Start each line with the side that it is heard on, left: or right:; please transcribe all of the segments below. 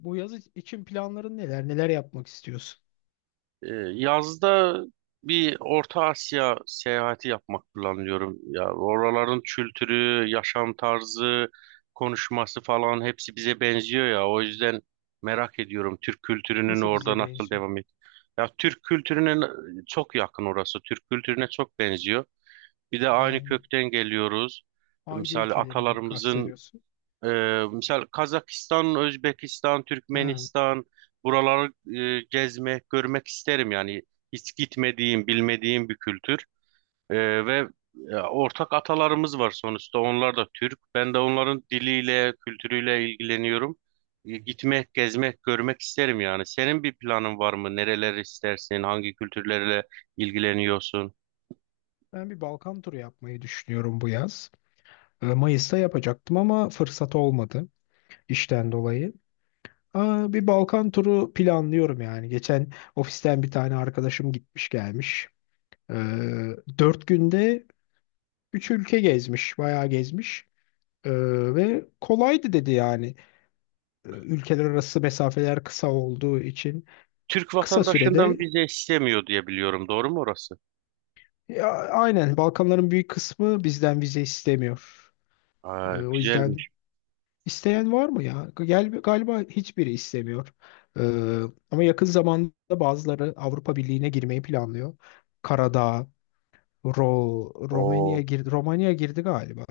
left: Bu yaz için planların neler? Neler yapmak istiyorsun?
right: Yazda bir Orta Asya seyahati yapmak planlıyorum. Ya oraların kültürü, yaşam tarzı, konuşması falan hepsi bize benziyor ya. O yüzden merak ediyorum Türk kültürünün
left: Nasıl
right: orada
left: bize
right: nasıl
left: benziyor?
right: devam et. Ya çok yakın orası. Türk kültürüne çok benziyor. Bir de aynı
left: Ben
right: kökten geliyoruz.
left: hangi
right: Misal
left: ülkeleri
right: atalarımızın
left: kastediyorsun?
right: misal Kazakistan, Özbekistan,
left: Ha,
right: Türkmenistan buraları gezmek, görmek isterim yani hiç gitmediğim, bilmediğim bir kültür. Ee, ve ortak atalarımız var sonuçta onlar da Türk. Ben de onların diliyle, kültürüyle ilgileniyorum. Gitmek, gezmek, görmek isterim yani. Senin bir planın var mı? Nereler istersin? Hangi kültürlerle ilgileniyorsun?
left: ben bir Balkan turu yapmayı düşünüyorum bu yaz. Mayıs'ta yapacaktım ama fırsat olmadı işten dolayı. Bir Balkan turu planlıyorum yani. Geçen ofisten bir tane arkadaşım gitmiş gelmiş. Ee, dört günde üç ülke gezmiş, bayağı gezmiş. Ee, ve kolaydı dedi yani. Ülkeler arası mesafeler kısa olduğu için.
right: Türk
left: Kısa
right: vatandaşından
left: sürede
right: vize istemiyor diye biliyorum. Doğru mu orası?
left: ya, aynen Balkanların büyük kısmı bizden vize istemiyor.
right: Aa,
left: O yüzden
right: güzelmiş.
left: isteyen var mı ya? Gel, galiba hiçbiri istemiyor. Ee, ama yakın zamanda bazıları Avrupa Birliği'ne girmeyi planlıyor. Karadağ, Ro Romanya
right: Oo.
left: girdi, Romanya girdi galiba.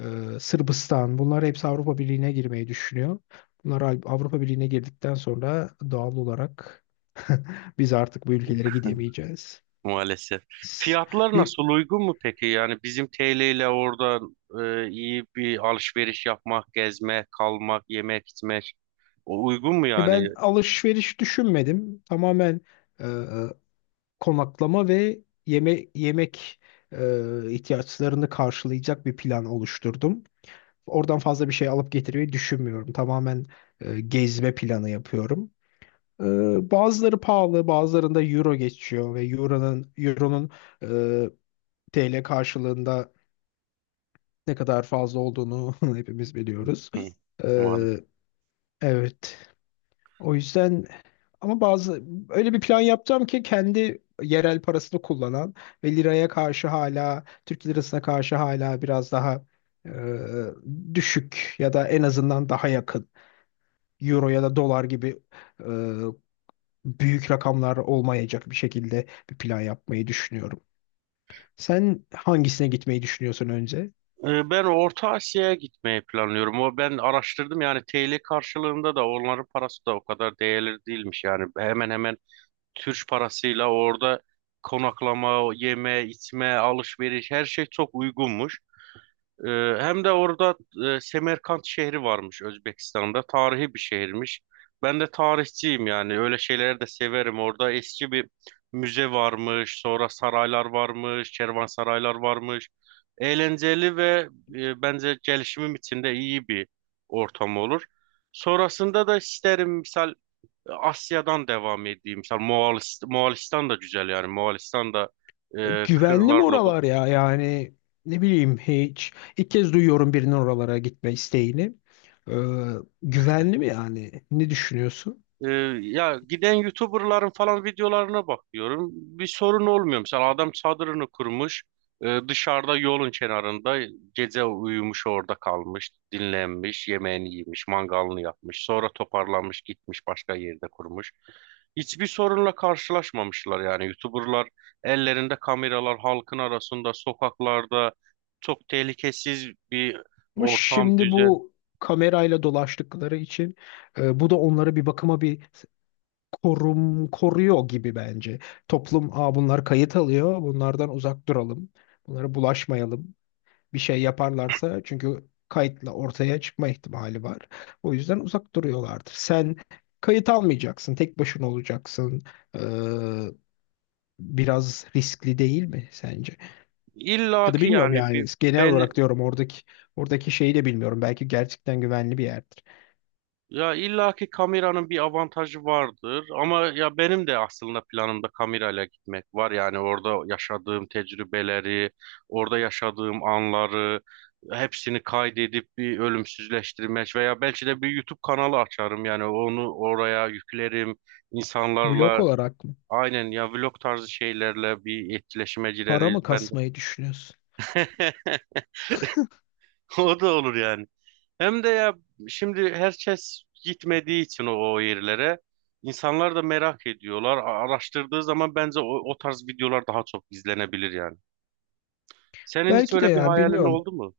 left: Sırbistan bunlar hepsi Avrupa Birliği'ne girmeyi düşünüyor. Bunlar Avrupa Birliği'ne girdikten sonra doğal olarak biz artık bu ülkelere gidemeyeceğiz.
right: Maalesef.
left: S-
right: Fiyatlar
left: Bir
right: nasıl uygun mu peki? Yani bizim TL ile orada iyi bir alışveriş yapmak, gezmek, kalmak, yemek, içmek o uygun mu
left: Ya
right: yani?
left: ben alışveriş düşünmedim. Tamamen e, konaklama ve yeme yemek ihtiyaçlarını karşılayacak bir plan oluşturdum. Oradan fazla bir şey alıp getirmeyi düşünmüyorum. Tamamen gezme planı yapıyorum. E, bazıları pahalı, bazılarında euro geçiyor ve euronun e, TL karşılığında ne kadar fazla olduğunu hepimiz biliyoruz.
right: Hı.
left: E,
right: Maalesef.
left: evet. O yüzden ama bazı öyle bir plan yapacağım ki kendi yerel parasını kullanan ve liraya karşı hala Türk lirasına karşı hala biraz daha e, düşük ya da en azından daha yakın euro ya da dolar gibi e, büyük rakamlar olmayacak bir şekilde bir plan yapmayı düşünüyorum. Sen hangisine gitmeyi düşünüyorsun önce?
right: Ben Orta Asya'ya gitmeyi planlıyorum. O ben araştırdım yani TL karşılığında da onların parası da o kadar değerli değilmiş yani. Hemen hemen Türk parasıyla orada konaklama, yeme, içme, alışveriş her şey çok uygunmuş. Hem de orada Semerkant şehri varmış Özbekistan'da. Tarihi bir şehirmiş. Ben de tarihçiyim yani. Öyle şeyleri de severim. Orada eski bir müze varmış. Sonra saraylar varmış. Kervansaraylar varmış. Eğlenceli ve bence gelişimim için de iyi bir ortam olur. Sonrasında da isterim misal Asya'dan devam edeyim. Misal Moğolistan da güzel yani. Moğolistan da
left: Güvenli mi
right: kırlarla dolu.
left: oralar ya? Yani ne bileyim hiç. İlk kez duyuyorum birinin oralara gitme isteğini. Ee, güvenli mi yani? Ne düşünüyorsun?
right: Ee, ya giden YouTuber'ların falan videolarına bakıyorum. Bir sorun olmuyor. Mesela adam çadırını kurmuş. Dışarıda yolun kenarında gece uyumuş orada kalmış. Dinlenmiş, yemeğini yemiş, mangalını yapmış. Sonra toparlanmış gitmiş başka yerde kurmuş. Hiçbir sorunla karşılaşmamışlar yani. YouTuber'lar ellerinde kameralar halkın arasında sokaklarda çok tehlikesiz bir
left: Ama
right: ortam
left: şimdi
right: düzen.
left: bu kamerayla dolaştıkları için bu da onları bir bakıma bir koruyor gibi bence. Toplum, bunlar kayıt alıyor. Bunlardan uzak duralım. Bunlara bulaşmayalım. Bir şey yaparlarsa çünkü kayıtla ortaya çıkma ihtimali var. O yüzden uzak duruyorlardır. Sen kayıt almayacaksın. Tek başına olacaksın. Ee, biraz riskli değil mi sence? Ya
right: İlla
left: da
right: ki
left: bilmiyorum
right: yani
left: yani
right: bir
left: genel olarak
right: belli
left: diyorum oradaki şeyi de bilmiyorum. Belki gerçekten güvenli bir yerdir.
right: Ya illaki kameranın bir avantajı vardır ama ya benim de aslında planımda kamerayla gitmek var. Yani orada yaşadığım tecrübeleri, orada yaşadığım anları hepsini kaydedip bir ölümsüzleştirmek veya belki de bir YouTube kanalı açarım. Yani onu oraya yüklerim.
left: Vlog
right: İnsanlarla
left: olarak mı?
right: aynen ya vlog tarzı şeylerle bir etkileşime
left: Para
right: gireriz.
left: mı
right: Ben de.
left: kasmayı düşünüyorsun?
right: O da olur yani. Hem de ya şimdi herkes gitmediği için o yerlere insanlar da merak ediyorlar. Araştırdığı zaman bence o tarz videolar daha çok izlenebilir yani. Senin hiç
left: Belki de
right: öyle bir
left: yani
right: hayalin
left: bilmiyorum
right: oldu mu?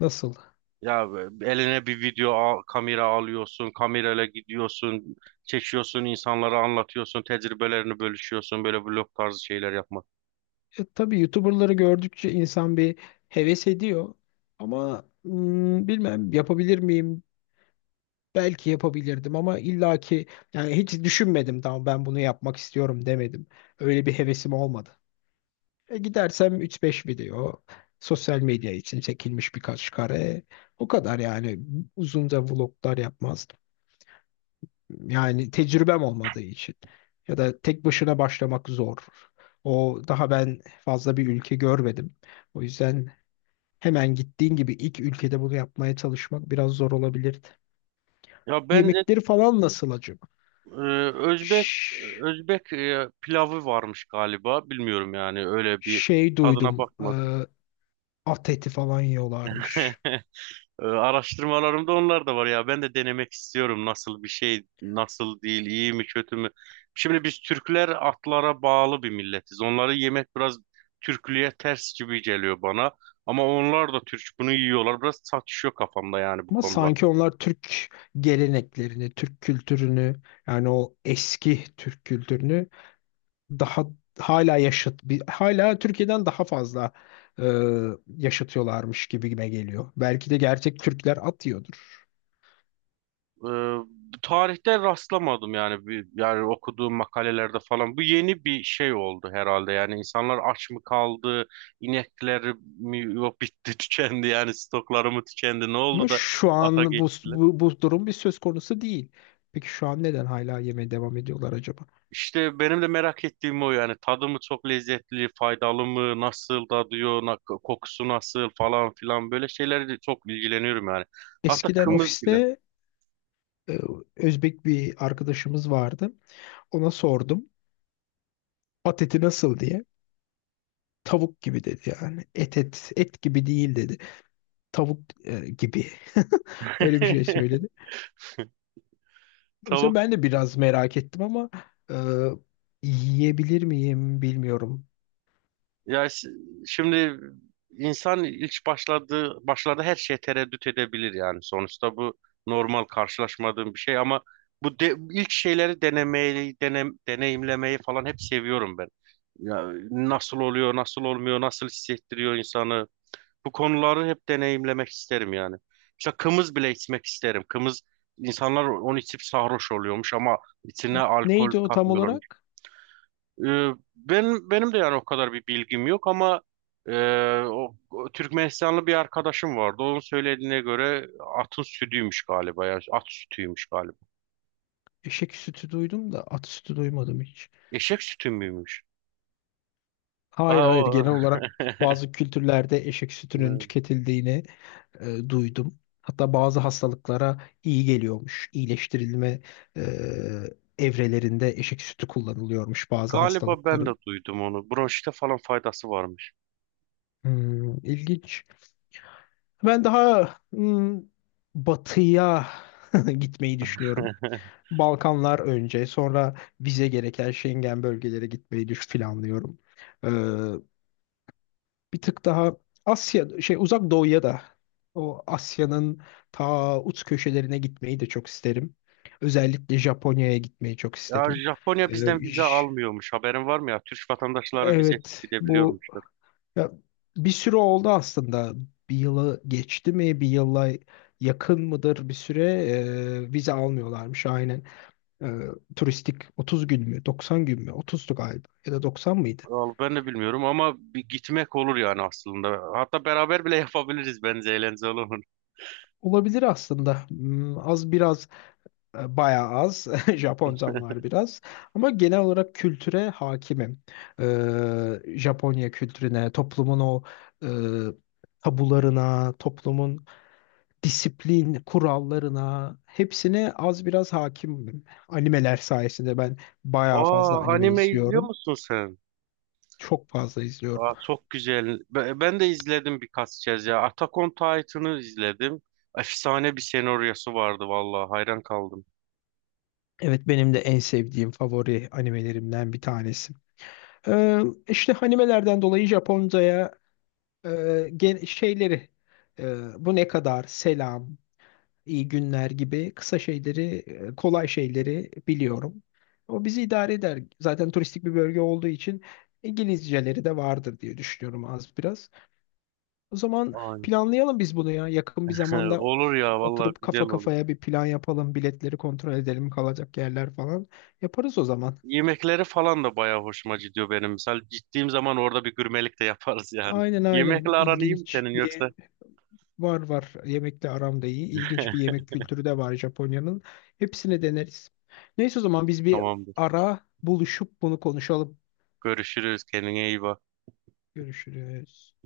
left: nasıl.
right: Ya eline bir kamera alıyorsun, kamerayla gidiyorsun, çekiyorsun, insanlara anlatıyorsun, tecrübelerini bölüşüyorsun, böyle vlog tarzı şeyler yapmak.
left: Tabii YouTuber'ları gördükçe insan bir heves ediyor. Ama bilmem yapabilir miyim? Belki yapabilirdim ama illaki yani hiç düşünmedim, tamam ben bunu yapmak istiyorum demedim. Öyle bir hevesim olmadı. Gidersem üç beş video, sosyal medya için çekilmiş birkaç kare. O kadar yani uzunca vloglar yapmazdım. Yani tecrübem olmadığı için. Ya da tek başına başlamak zor. O daha ben fazla bir ülke görmedim. O yüzden hemen gittiğin gibi ilk ülkede bunu yapmaya çalışmak biraz zor olabilirdi.
right: Ya bence
left: Yemekleri falan nasıl acaba?
right: e, Özbek
left: Ş-
right: Özbek pilavı varmış galiba, bilmiyorum yani öyle bir
left: şey
right: tadına
left: duydum.
right: bakmadım.
left: At eti falan yiyorlarmış.
right: Araştırmalarımda onlar da var ya. Ben de denemek istiyorum nasıl bir şey, nasıl değil, iyi mi, kötü mü? Şimdi biz Türkler atlara bağlı bir milletiz. Onları yemek biraz Türklüğe ters gibi geliyor bana. Ama onlar da Türk bunu yiyorlar. Biraz çatışıyor kafamda yani bu
left: Ama
right: konular.
left: sanki onlar Türk geleneklerini, Türk kültürünü, yani o eski Türk kültürünü daha hala hala Türkiye'den daha fazla e, yaşatıyorlarmış gibime geliyor. Belki de gerçek Türkler atıyordur.
right: Ee, Tarihte rastlamadım yani bir, yani okuduğum makalelerde falan bu yeni bir şey oldu herhalde yani insanlar aç mı kaldı inekleri mi yok bitti tükendi yani stokları mı tükendi ne oldu
left: Ama
right: da
left: şu
right: ata
left: an bu,
right: geçtiler.
left: bu, bu durum bir söz konusu değil. Peki şu an neden hala yemeye devam ediyorlar acaba?
right: İşte benim de merak ettiğim o yani tadı mı çok lezzetli faydalı mı nasıl tadıyor kokusu nasıl falan filan böyle şeylerle çok ilgileniyorum yani, hatta
left: Eskiden
right: kımız bile.
left: ofiste e, Özbek bir arkadaşımız vardı. Ona sordum. At eti nasıl diye. Tavuk gibi dedi yani. Et gibi değil dedi. Tavuk gibi. Öyle bir şey söyledi. O yüzden
right: Tavuk.
left: ben de biraz merak ettim ama e, yiyebilir miyim bilmiyorum.
right: Ya s- şimdi insan ilk başladığı başlarda her şeye tereddüt edebilir yani sonuçta bu normal karşılaşmadığım bir şey ama ilk şeyleri deneyimlemeyi falan hep seviyorum ben. Ya nasıl oluyor, nasıl olmuyor, nasıl hissettiriyor insanı. Bu konuları hep deneyimlemek isterim yani. Mesela kımız bile içmek isterim. Kımız insanlar onu içip sarhoş oluyormuş ama içine
left: O,
right: alkol
left: neydi o tam
right: katmıyorlar.
left: olarak?
right: Ee, Benim de yani o kadar bir bilgim yok ama e, o Türkmenistanlı bir arkadaşım vardı. Onun söylediğine göre atın sütüymüş galiba ya. At sütüymüş galiba.
left: Eşek sütü duydum da at sütü duymadım hiç.
right: Eşek sütü müymüş?
left: Hayır
right: Aa,
left: hayır
right: o...
left: genel olarak bazı kültürlerde eşek sütünün
right: Evet.
left: tüketildiğini duydum. Hatta bazı hastalıklara iyi geliyormuş. İyileştirilme e, evrelerinde eşek sütü kullanılıyormuş bazı
right: Galiba ben de
left: hastalıkların.
right: duydum onu. Bronşite falan faydası varmış.
left: İlginç. Ben daha batıya gitmeyi düşünüyorum. Balkanlar önce, sonra vize gereken Schengen bölgelere gitmeyi düş planlıyorum. Bir tık daha Asya şey Uzak Doğu'ya da o Asya'nın ta uç köşelerine gitmeyi de çok isterim. Özellikle Japonya'ya gitmeyi çok
right: Ya
left: isterim. Ee,
right: Japonya bizden vize
left: j-
right: almıyormuş. Haberin var mı ya? Türk vatandaşları vizesiz
left: evet bu
right: gidebiliyormuşlar.
left: ya, bir süre oldu aslında. Bir yılı geçti mi? Bir yıla yakın mıdır bir süre, vize almıyorlarmış aynen. E, turistik 30 gün mü? 90 gün mü? 30'du galiba ya da 90 mıydı?
right: Al, ben de bilmiyorum ama bir gitmek olur yani aslında. Hatta beraber bile yapabiliriz bence eğlenceli olur.
left: Olabilir aslında. Az biraz. Bayağı az. Japoncam var biraz. Ama genel olarak kültüre hakimim. Japonya kültürüne, toplumun o e, tabularına, toplumun disiplin kurallarına hepsine az biraz hakimim. Animeler sayesinde ben bayağı
right: Aa,
left: fazla anime
right: anime izliyor
left: izliyorum.
right: musun sen?
left: Çok fazla izliyorum.
right: Aa, çok güzel. Ben de izledim birkaç kez ya. Attack on Titan'ı izledim. Efsane bir senaryosu vardı vallahi hayran kaldım.
left: Evet, benim de en sevdiğim favori animelerimden bir tanesi. Ee, işte animelerden dolayı Japonca'ya şeyleri, bu ne kadar selam, iyi günler gibi kısa şeyleri, kolay şeyleri biliyorum. O bizi idare eder. Zaten turistik bir bölge olduğu için İngilizceleri de vardır diye düşünüyorum az biraz. O zaman
right: Ay.
left: planlayalım biz bunu ya. Yakın bir zamanda
right: Olur ya vallahi
left: oturup
right: güzel
left: kafa
right: olur.
left: kafaya bir plan yapalım. Biletleri kontrol edelim, kalacak yerler falan. Yaparız o zaman.
right: Yemekleri falan da bayağı hoşuma gidiyor benim. Misal gittiğim zaman orada bir gurmelik de yaparız yani.
left: Aynen, aynen.
right: Yemekle aran iyi mi
left: İlginç
right: senin yoksa?
left: bir, var var. Yemekle aram da iyi. İlginç bir yemek kültürü de var Japonya'nın. Hepsini deneriz. Neyse o zaman biz bir
right: Tamamdır.
left: ara buluşup bunu konuşalım.
right: Görüşürüz. Kendine iyi bak.
left: Görüşürüz.